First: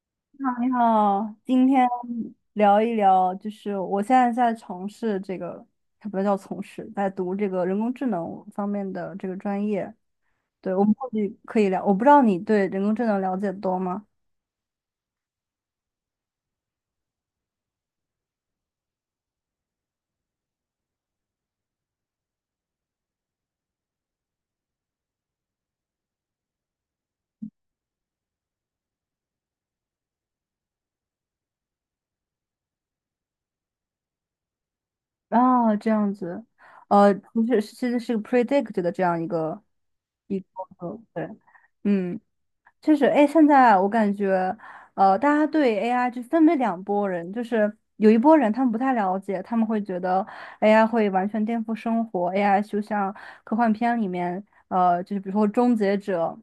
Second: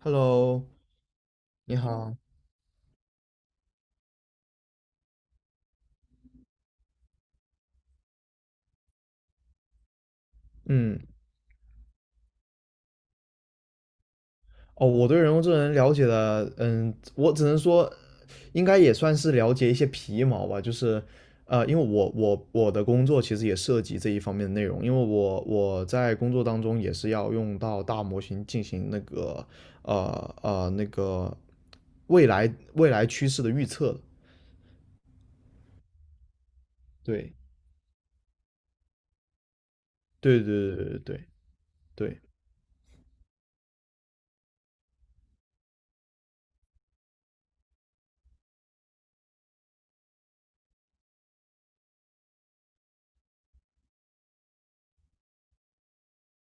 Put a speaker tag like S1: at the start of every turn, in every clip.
S1: Hello,
S2: 你好，今
S1: 你
S2: 天
S1: 好。
S2: 聊一聊，就是我现在在从事这个，它不叫从事，在读这个人工智能方面的这个专业。对，我们
S1: 嗯，
S2: 或许可以聊，我不知道你对人工智能了解得多吗？
S1: 哦，我对人工智能了解的，我只能说，应该也算是了解一些皮毛吧。因为我的工作其实也涉及这一方面的内容，因为我在工作当中也是要用到大模型进行呃那个未来未来趋势的预测的。
S2: 啊，这样子，不是，其实是 predict 的这样一个一
S1: 对对对
S2: 个，
S1: 对对对
S2: 对，嗯。
S1: 对，
S2: 就是哎，现在我感觉，大家对 AI 就分为两拨人，就是有一拨人他们不太了解，他们会觉得 AI 会完全颠覆生活，AI 就像科幻片里面，就是比如说终结者，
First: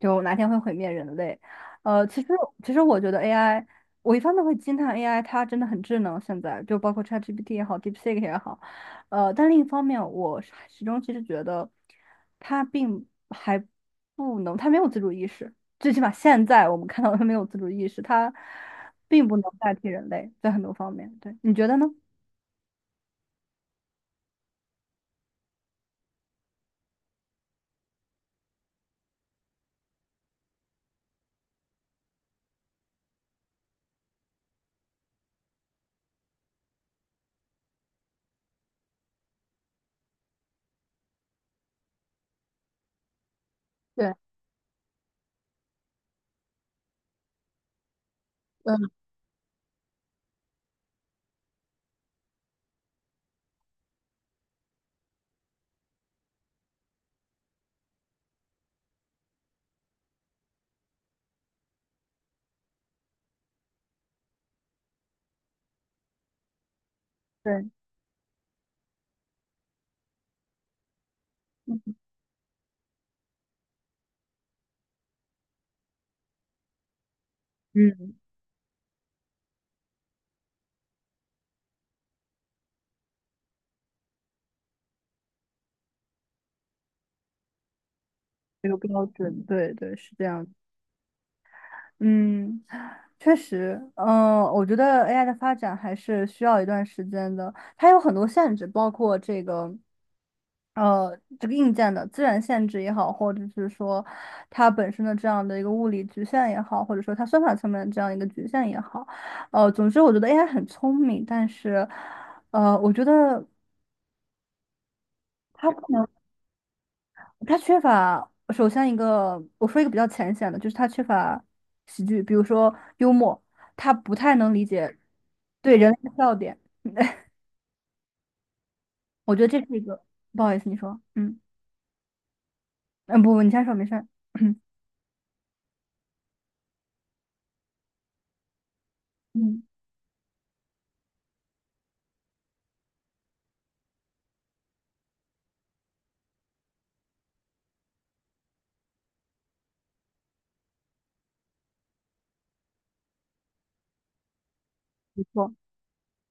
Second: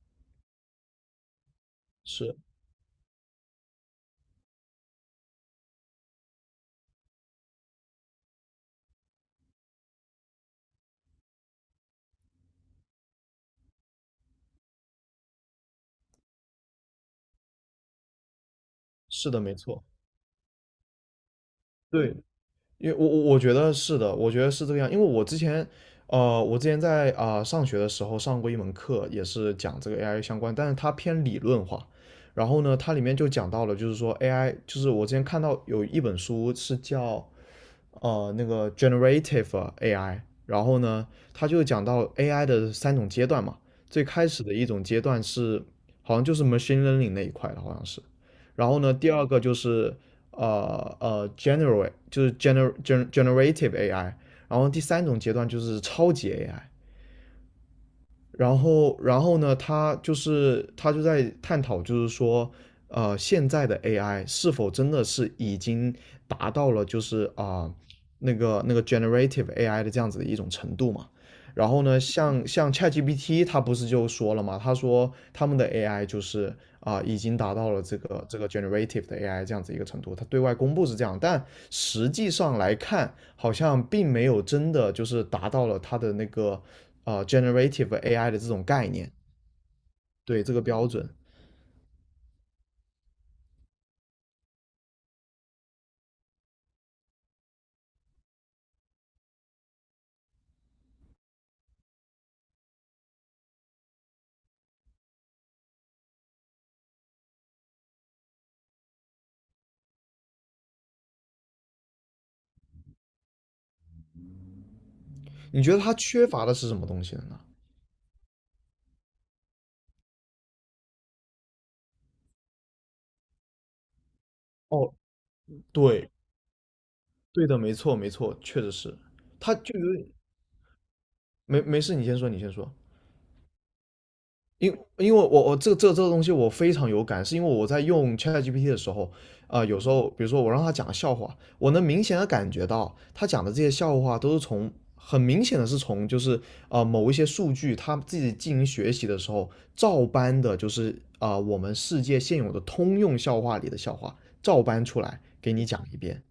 S2: 就哪天会毁灭人类。呃，其实
S1: 是
S2: 其实我觉得 AI，我一方面会惊叹 AI 它真的很智能，现在就包括 ChatGPT 也好，DeepSeek 也好，呃，但另一方面，我始终其实觉得它并还。不能，他没有自主意识，最起码现在我们看到他没有自主意识，他并
S1: 是
S2: 不
S1: 的，
S2: 能
S1: 没
S2: 代
S1: 错。
S2: 替人类在很多方面。对，你觉得呢？
S1: 对。因为我觉得是的，我觉得是这个样。因为我之前，我之前在上学的时候上过一门课，也是讲这个 AI 相关，但是它偏理论化。然后呢，它里面就讲到了，就是说 AI,就是我之前看到有一本书是叫那个 generative AI。然后呢，它就讲到 AI 的三种阶段嘛，最
S2: 对，
S1: 开始的一种阶段是好像就是 machine learning 那一块的，好像是。然后
S2: 嗯，
S1: 呢，第二个就是generate 就是 generative AI,然后第三种阶段就是超级 AI。然后呢，他就在探讨，现在的 AI 是否真的是已经达到了就是
S2: 对，
S1: 那个 generative AI 的这样子的一种程度嘛？然后呢，像 ChatGPT,他不是就说了嘛，他说他们的 AI 就是已经达到了这
S2: 嗯，
S1: 个这个 generative 的 AI 这样子一个程度，他对外公布是这样，但实际上来看，好像并没有真的就是达到了它的那个generative AI 的这种
S2: 这个
S1: 概
S2: 标
S1: 念，
S2: 准，对对，是这
S1: 对
S2: 样的。
S1: 这个标准。
S2: 嗯，确实，嗯、我觉得 AI 的发展还是需要一段时间的，它有很多限制，包括这个，这个硬件的自然限制也好，或者是说它本身的这样的一个物理局限也好，或者说它算法层面的这样一个局限也好，总之我觉得 AI 很聪明，但是，呃，我觉得。
S1: 你觉得它
S2: 能。
S1: 缺乏的是什么东西呢？
S2: 他缺乏，首先一个，我说一个比较浅显的，就是他缺乏喜剧，比如说幽默，他不太能理
S1: 哦，
S2: 解对人类
S1: 对。
S2: 的笑点。
S1: 对的，没错，没错，确实是。
S2: 我觉得
S1: 它
S2: 这是
S1: 就
S2: 一
S1: 有
S2: 个，
S1: 点。
S2: 不好意思，你说，嗯
S1: 没没事，你先说，你先说。
S2: 嗯，不不，你先说，没事儿，
S1: 因因为我这个东西我非常有感，是因为我在用 ChatGPT 的时候，
S2: 嗯，
S1: 有时候比如说我让他讲笑话，我能明显的感觉到他讲的这些笑话都是从很明显的是从就是某一些数据他自己进行学习的时候照搬的，就是我们世界现有的通用笑话里的笑话照搬出来
S2: 没错，
S1: 给你讲一遍。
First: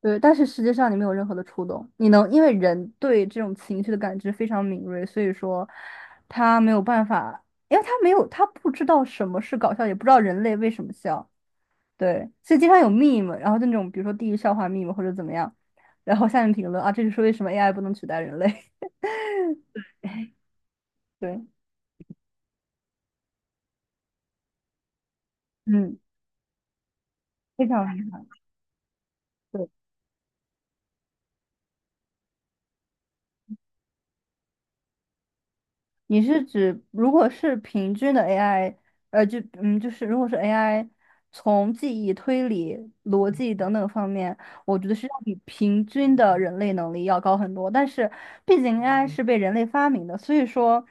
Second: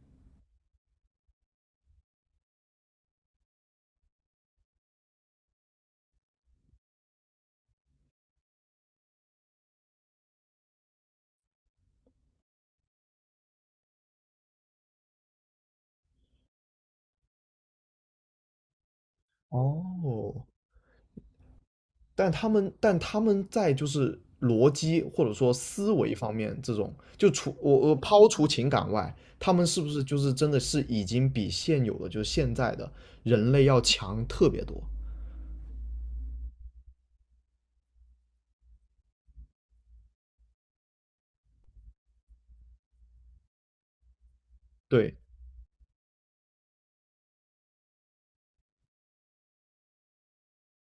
S2: 对，但是实际上你没有任何的触动，你能因为人对这种情绪的感知非常敏锐，所以说他没有办法，因为他没有，他不知道什么是搞笑，也不知道人类为什么笑。对，所以经常有 meme，然后就那种比如说地狱笑话 meme 或者怎么样，然后下面评论啊，这就是为什么 AI 不能取代人类。
S1: 哦，
S2: 对，
S1: 但他们在就是逻辑或者说思
S2: 嗯，
S1: 维方面，这种就除
S2: 非
S1: 我
S2: 常
S1: 我抛除情感外，他们
S2: 对。
S1: 是不是就是真的是已经比现有的就是现在的人类要强特别多？
S2: 你是指如果是平均的 AI，就是如果是 AI 从记忆、推理、逻辑等等方面，我觉得是要
S1: 对，
S2: 比平均的人类能力要高很多。但是，毕竟 AI 是被人类发明的，所以说，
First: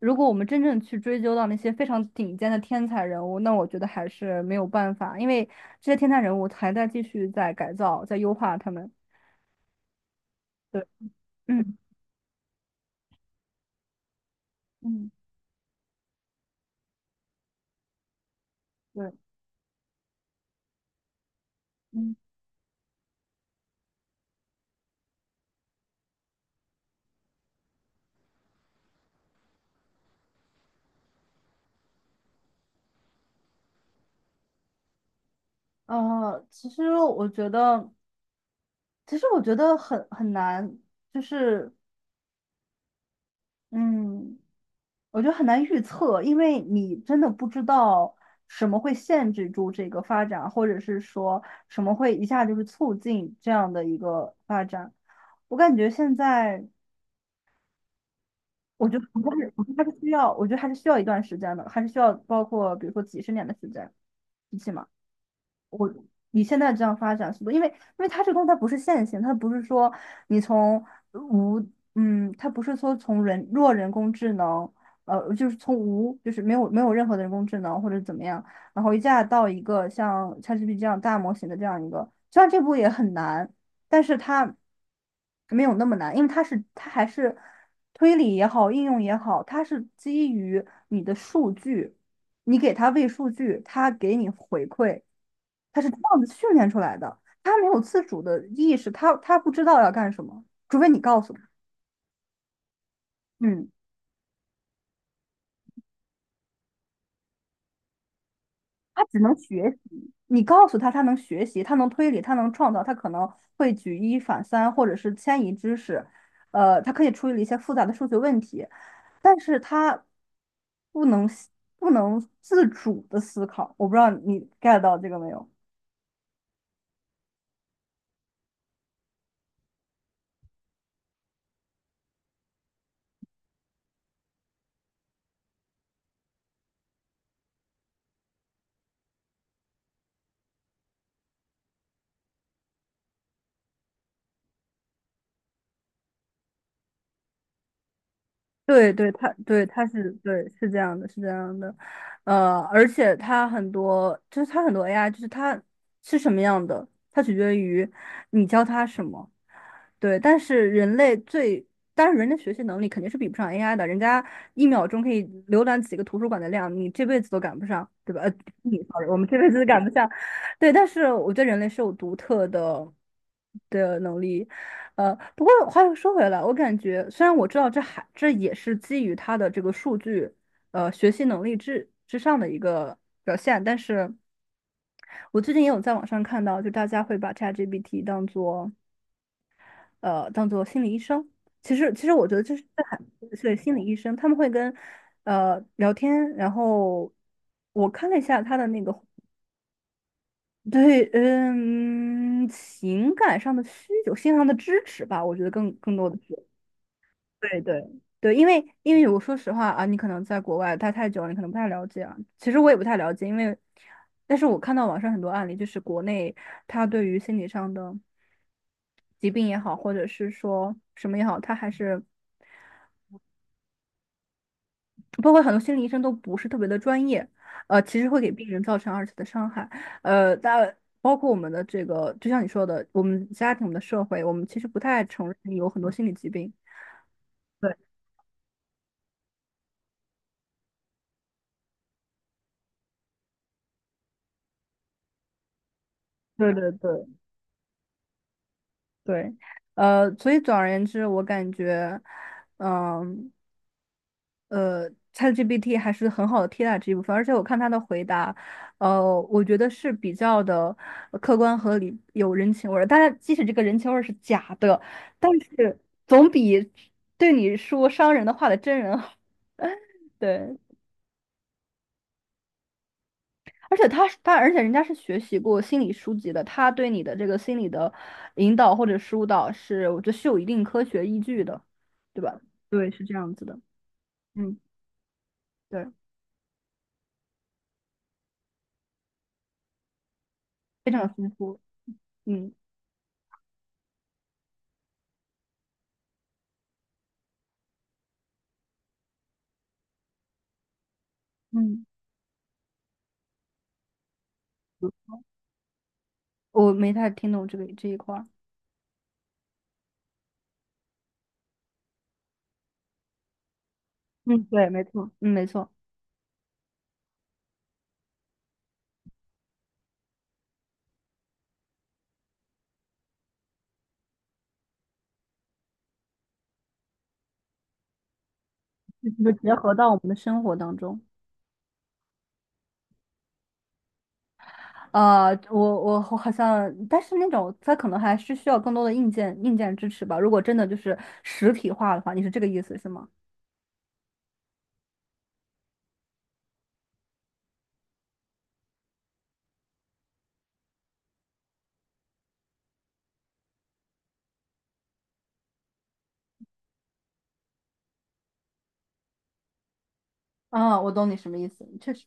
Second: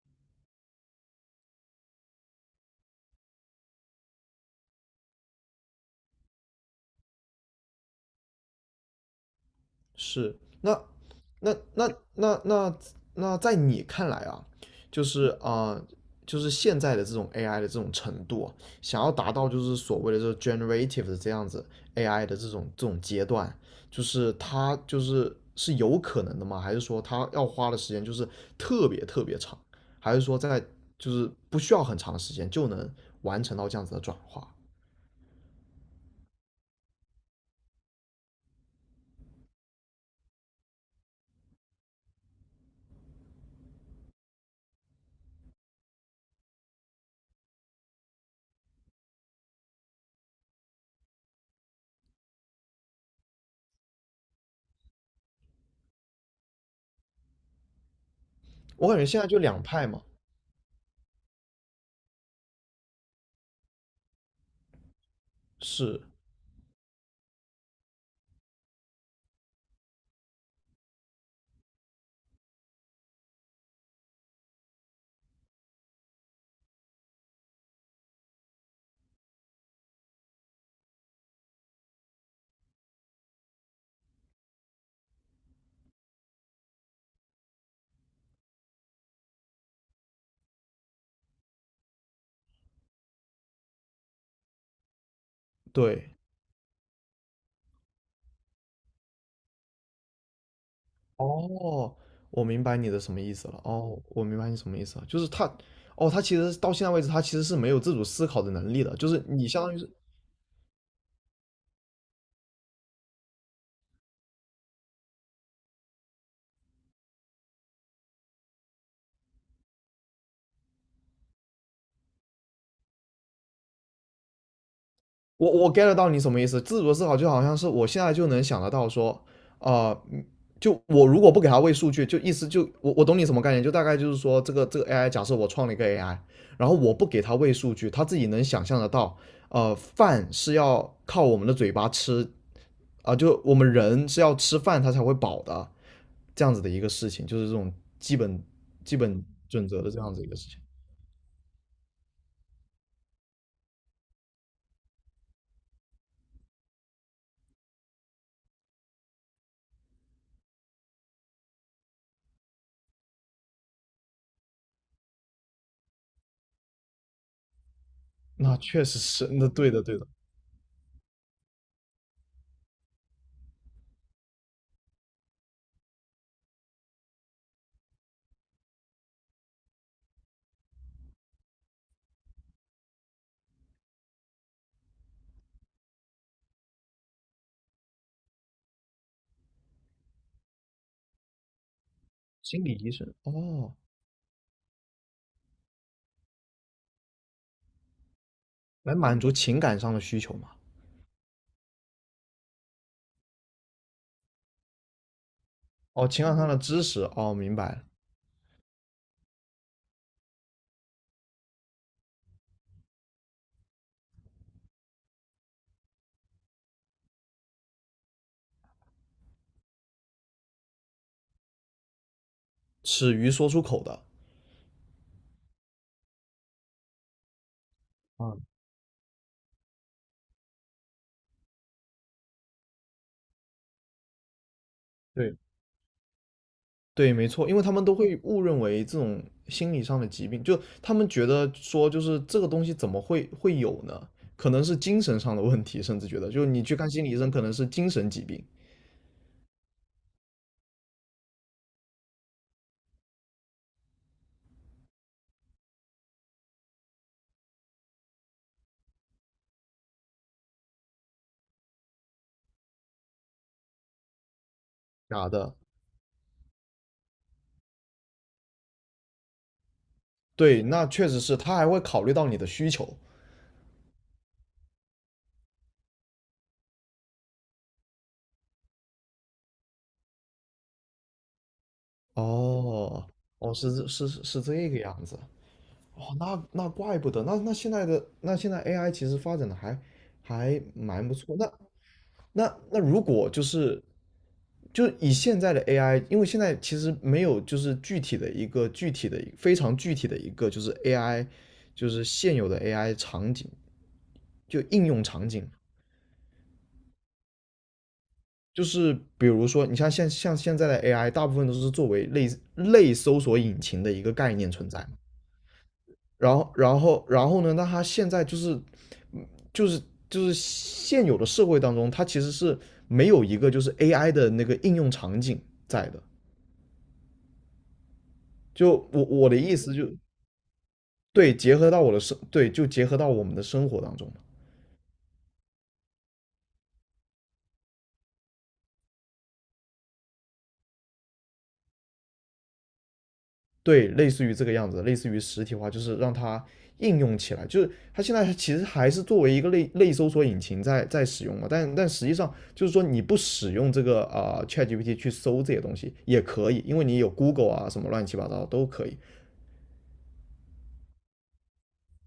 S2: 如果我们真正去追究到那些非常顶尖的天才人物，那我觉得还是没有办法，因为这些天才人物还在继续在改造、在优化他们。
S1: 是。那
S2: 对，
S1: 那
S2: 嗯
S1: 那那那那在你看来啊，就
S2: 嗯，
S1: 是就是现在的这种 AI 的这种程度啊，想要
S2: 对。
S1: 达到就是所谓的这 generative 的这样子
S2: 嗯，
S1: AI 的这种阶段，它就是是有可能的吗？还是说它要花的时间就是特别特别长？还是说在就是不需要很长的时间就能完成到这样子的转化？
S2: 其实我觉得。其实我觉得很难，就是嗯，我觉得很难预测，因为你真的不知道什么会限制住这个发展，或者是说什么会一下就是促进这样的一个发展。我感觉现在，
S1: 我感觉现在就两派嘛，
S2: 我觉得还是需要一段时间的，还是需要包括比如说几十年的时间，一起嘛。
S1: 是，
S2: 你现在这样发展速度，因为它这个东西它不是线性，它不是说你从无，嗯，它不是说从人弱人工智能，就是从无，就是没有任何的人工智能或者怎么样，然后一下到一个像 ChatGPT 这样大模型的这样一个，虽然这步也很难，但是它没有那么难，因为它是它还是推理也好，应用也好，它是基于你的数据，你给它喂数据，它给你回馈。他是这
S1: 对。
S2: 样子训练出来的，他没有自主的意识，他不知道要干什么，除非你告诉他。
S1: 哦，我明白你的什么意思了。
S2: 嗯，
S1: 哦，我明白你什么意思了，就是他，哦，他其实到现在为止，他其实是没有自主思考的能力的。
S2: 他
S1: 就
S2: 只
S1: 是
S2: 能
S1: 你相
S2: 学
S1: 当于是，
S2: 习，你告诉他，他能学习，他能推理，他能创造，他可能会举一反三，或者是迁移知识，他可以处理一些复杂的数学问题，但是他不能不能自主的思考。我不知道你 get 到这个没有？
S1: 我 get 到你什么意思。自主思考就好像是我现在就能想得到说，啊、嗯就我如果不给他喂数据，就意思就我懂你什么概念，就大概就是说这个 AI,假设我创了一个 AI,然后我不给他喂数据，他自己能想象得到，饭是要靠我们的嘴巴吃，啊，就我们人是要吃饭他才会饱的，这样子的一个事情，就是这种基本
S2: 对
S1: 基
S2: 对，
S1: 本
S2: 他对
S1: 准则
S2: 他
S1: 的这
S2: 是
S1: 样子一个
S2: 对
S1: 事情。
S2: 是这样的，是这样的，而且它很多就是它很多 AI，就是它是什么样的，它取决于你教它什么。对，但是人类最，但是人的学习能力肯定是比不上 AI 的，人家一秒钟可以浏览几个图书馆的量，你这辈子都赶不上，对吧？呃，
S1: 那
S2: 你
S1: 确实
S2: sorry，我们
S1: 是，
S2: 这
S1: 那
S2: 辈子都
S1: 对
S2: 赶
S1: 的
S2: 不
S1: 对的。
S2: 上。对，但是我觉得人类是有独特的能力。不过话又说回来，我感觉虽然我知道这还这也是基于它的这个数据，学习能力之上的一个表现，但是我最近也有在网上看到，就大家会把 ChatGPT 当做。呃当做心理医生。其实我觉得这是
S1: 心理
S2: 这
S1: 医
S2: 还
S1: 生
S2: 是心
S1: 哦，
S2: 理医生，他们会跟呃聊天，然后我看了一下他的那个
S1: 来满足情感上的需求嘛？
S2: 对嗯情感上的需求，心理上的支持吧，我觉得更
S1: 哦，
S2: 多的
S1: 情感
S2: 是
S1: 上的知识哦，明
S2: 对
S1: 白
S2: 对。
S1: 了，
S2: 对，因为我说实话啊，你可能在国外待太久了，你可能不太了解啊。其实我也不太了解，因为，但是我看到网上很多案例，就是国内他对于心理上的疾病也好，或者是说什么也好，他还是
S1: 耻于说出口的。
S2: 包括很多心理医生都不是特别的专业，其实会给
S1: 啊，
S2: 病人造成二次的伤害，呃，但包括我们的这个，就像你说的，我们家庭、我们的社会，我们其实不太承认
S1: 对，
S2: 你有很多心理疾病。
S1: 对，没错，因为他
S2: 对，
S1: 们都会误认为这种心理上的疾病，就他们觉得说，就是这个东西怎么会会有呢？可能是精神上的问题，甚至觉得，就是
S2: 对
S1: 你
S2: 对
S1: 去看心
S2: 对
S1: 理医生，可能是精神疾病。
S2: 对，所以总而言之，我感觉，嗯、ChatGPT 还是很好的替代这一部分，而且我看他的回答，我觉得是比较的呃客观合理，有人情味儿。但是即使这个人情味儿是假的，
S1: 假
S2: 但
S1: 的，
S2: 是总比对你说伤人的话的真人好。对，
S1: 对，那确实是，他还会考虑到你的需求。
S2: 而且人家是学习过心理书籍的，他对你的这个心理的引导或者疏导是，我觉得是有一定科学依据的，对吧？对，是
S1: 哦，
S2: 这样子
S1: 哦，
S2: 的。
S1: 是
S2: 嗯，
S1: 这个样子。
S2: 对，
S1: 哦，那那怪不得。那现在的现在 AI 其实发展的还还
S2: 非常
S1: 蛮
S2: 有
S1: 不
S2: 丰
S1: 错。那
S2: 富。嗯。
S1: 那那如果就是就以现在的 AI,因为现在其实没有就是具体的一个具体的非常具体的一个就是 AI,
S2: 嗯。
S1: 就是现有的 AI 场景就应用场景。
S2: 我没太听懂这个这一块儿。
S1: 就是比如说，你像现在的 AI,大部分都是作为类搜索引擎的一个概
S2: 嗯，
S1: 念
S2: 对，
S1: 存
S2: 没
S1: 在。
S2: 错，嗯，没错，
S1: 然后呢？那它现在就是，嗯就是就是现有的社会当中，它其实是没有一个就是 AI 的那个应用场景在的。就我
S2: 就
S1: 我
S2: 是
S1: 的
S2: 结
S1: 意思
S2: 合
S1: 就
S2: 到我们的生活当中。
S1: 对，结合到我的生对，就结合到我们的生活当中。
S2: 啊，我好像，但是那种它可能还是需要更多的硬件支持吧。如果真的就是实体化的话，你是这个意思是吗？
S1: 对，类似于这个样子，类似于实体化，就是让它应用起来。就是它现在其实还是作为一个类搜索引擎在使用嘛，但但实际上就是说你不使用这个ChatGPT 去搜这些东西也可以，因为你有 Google 啊什么乱七八糟都可以。
S2: 啊，我懂你什么意思，确实。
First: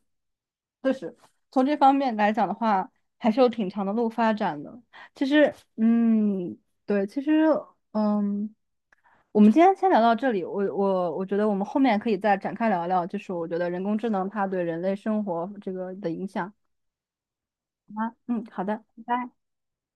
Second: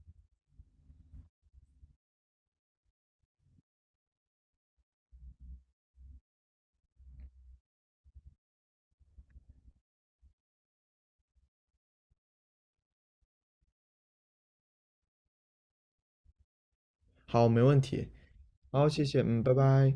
S2: 确实，从这方面来讲的话，还是有挺长的路发展的。其实，嗯，对，其实，嗯，我们今天先聊到这里。我觉得我们后面可以再展开聊一聊，就是我觉得人工智能它对人类生活这个的影响。
S1: 好，没问
S2: 好
S1: 题。
S2: 吗？嗯，好的，
S1: 好，
S2: 拜
S1: 谢谢，
S2: 拜。
S1: 嗯，拜拜。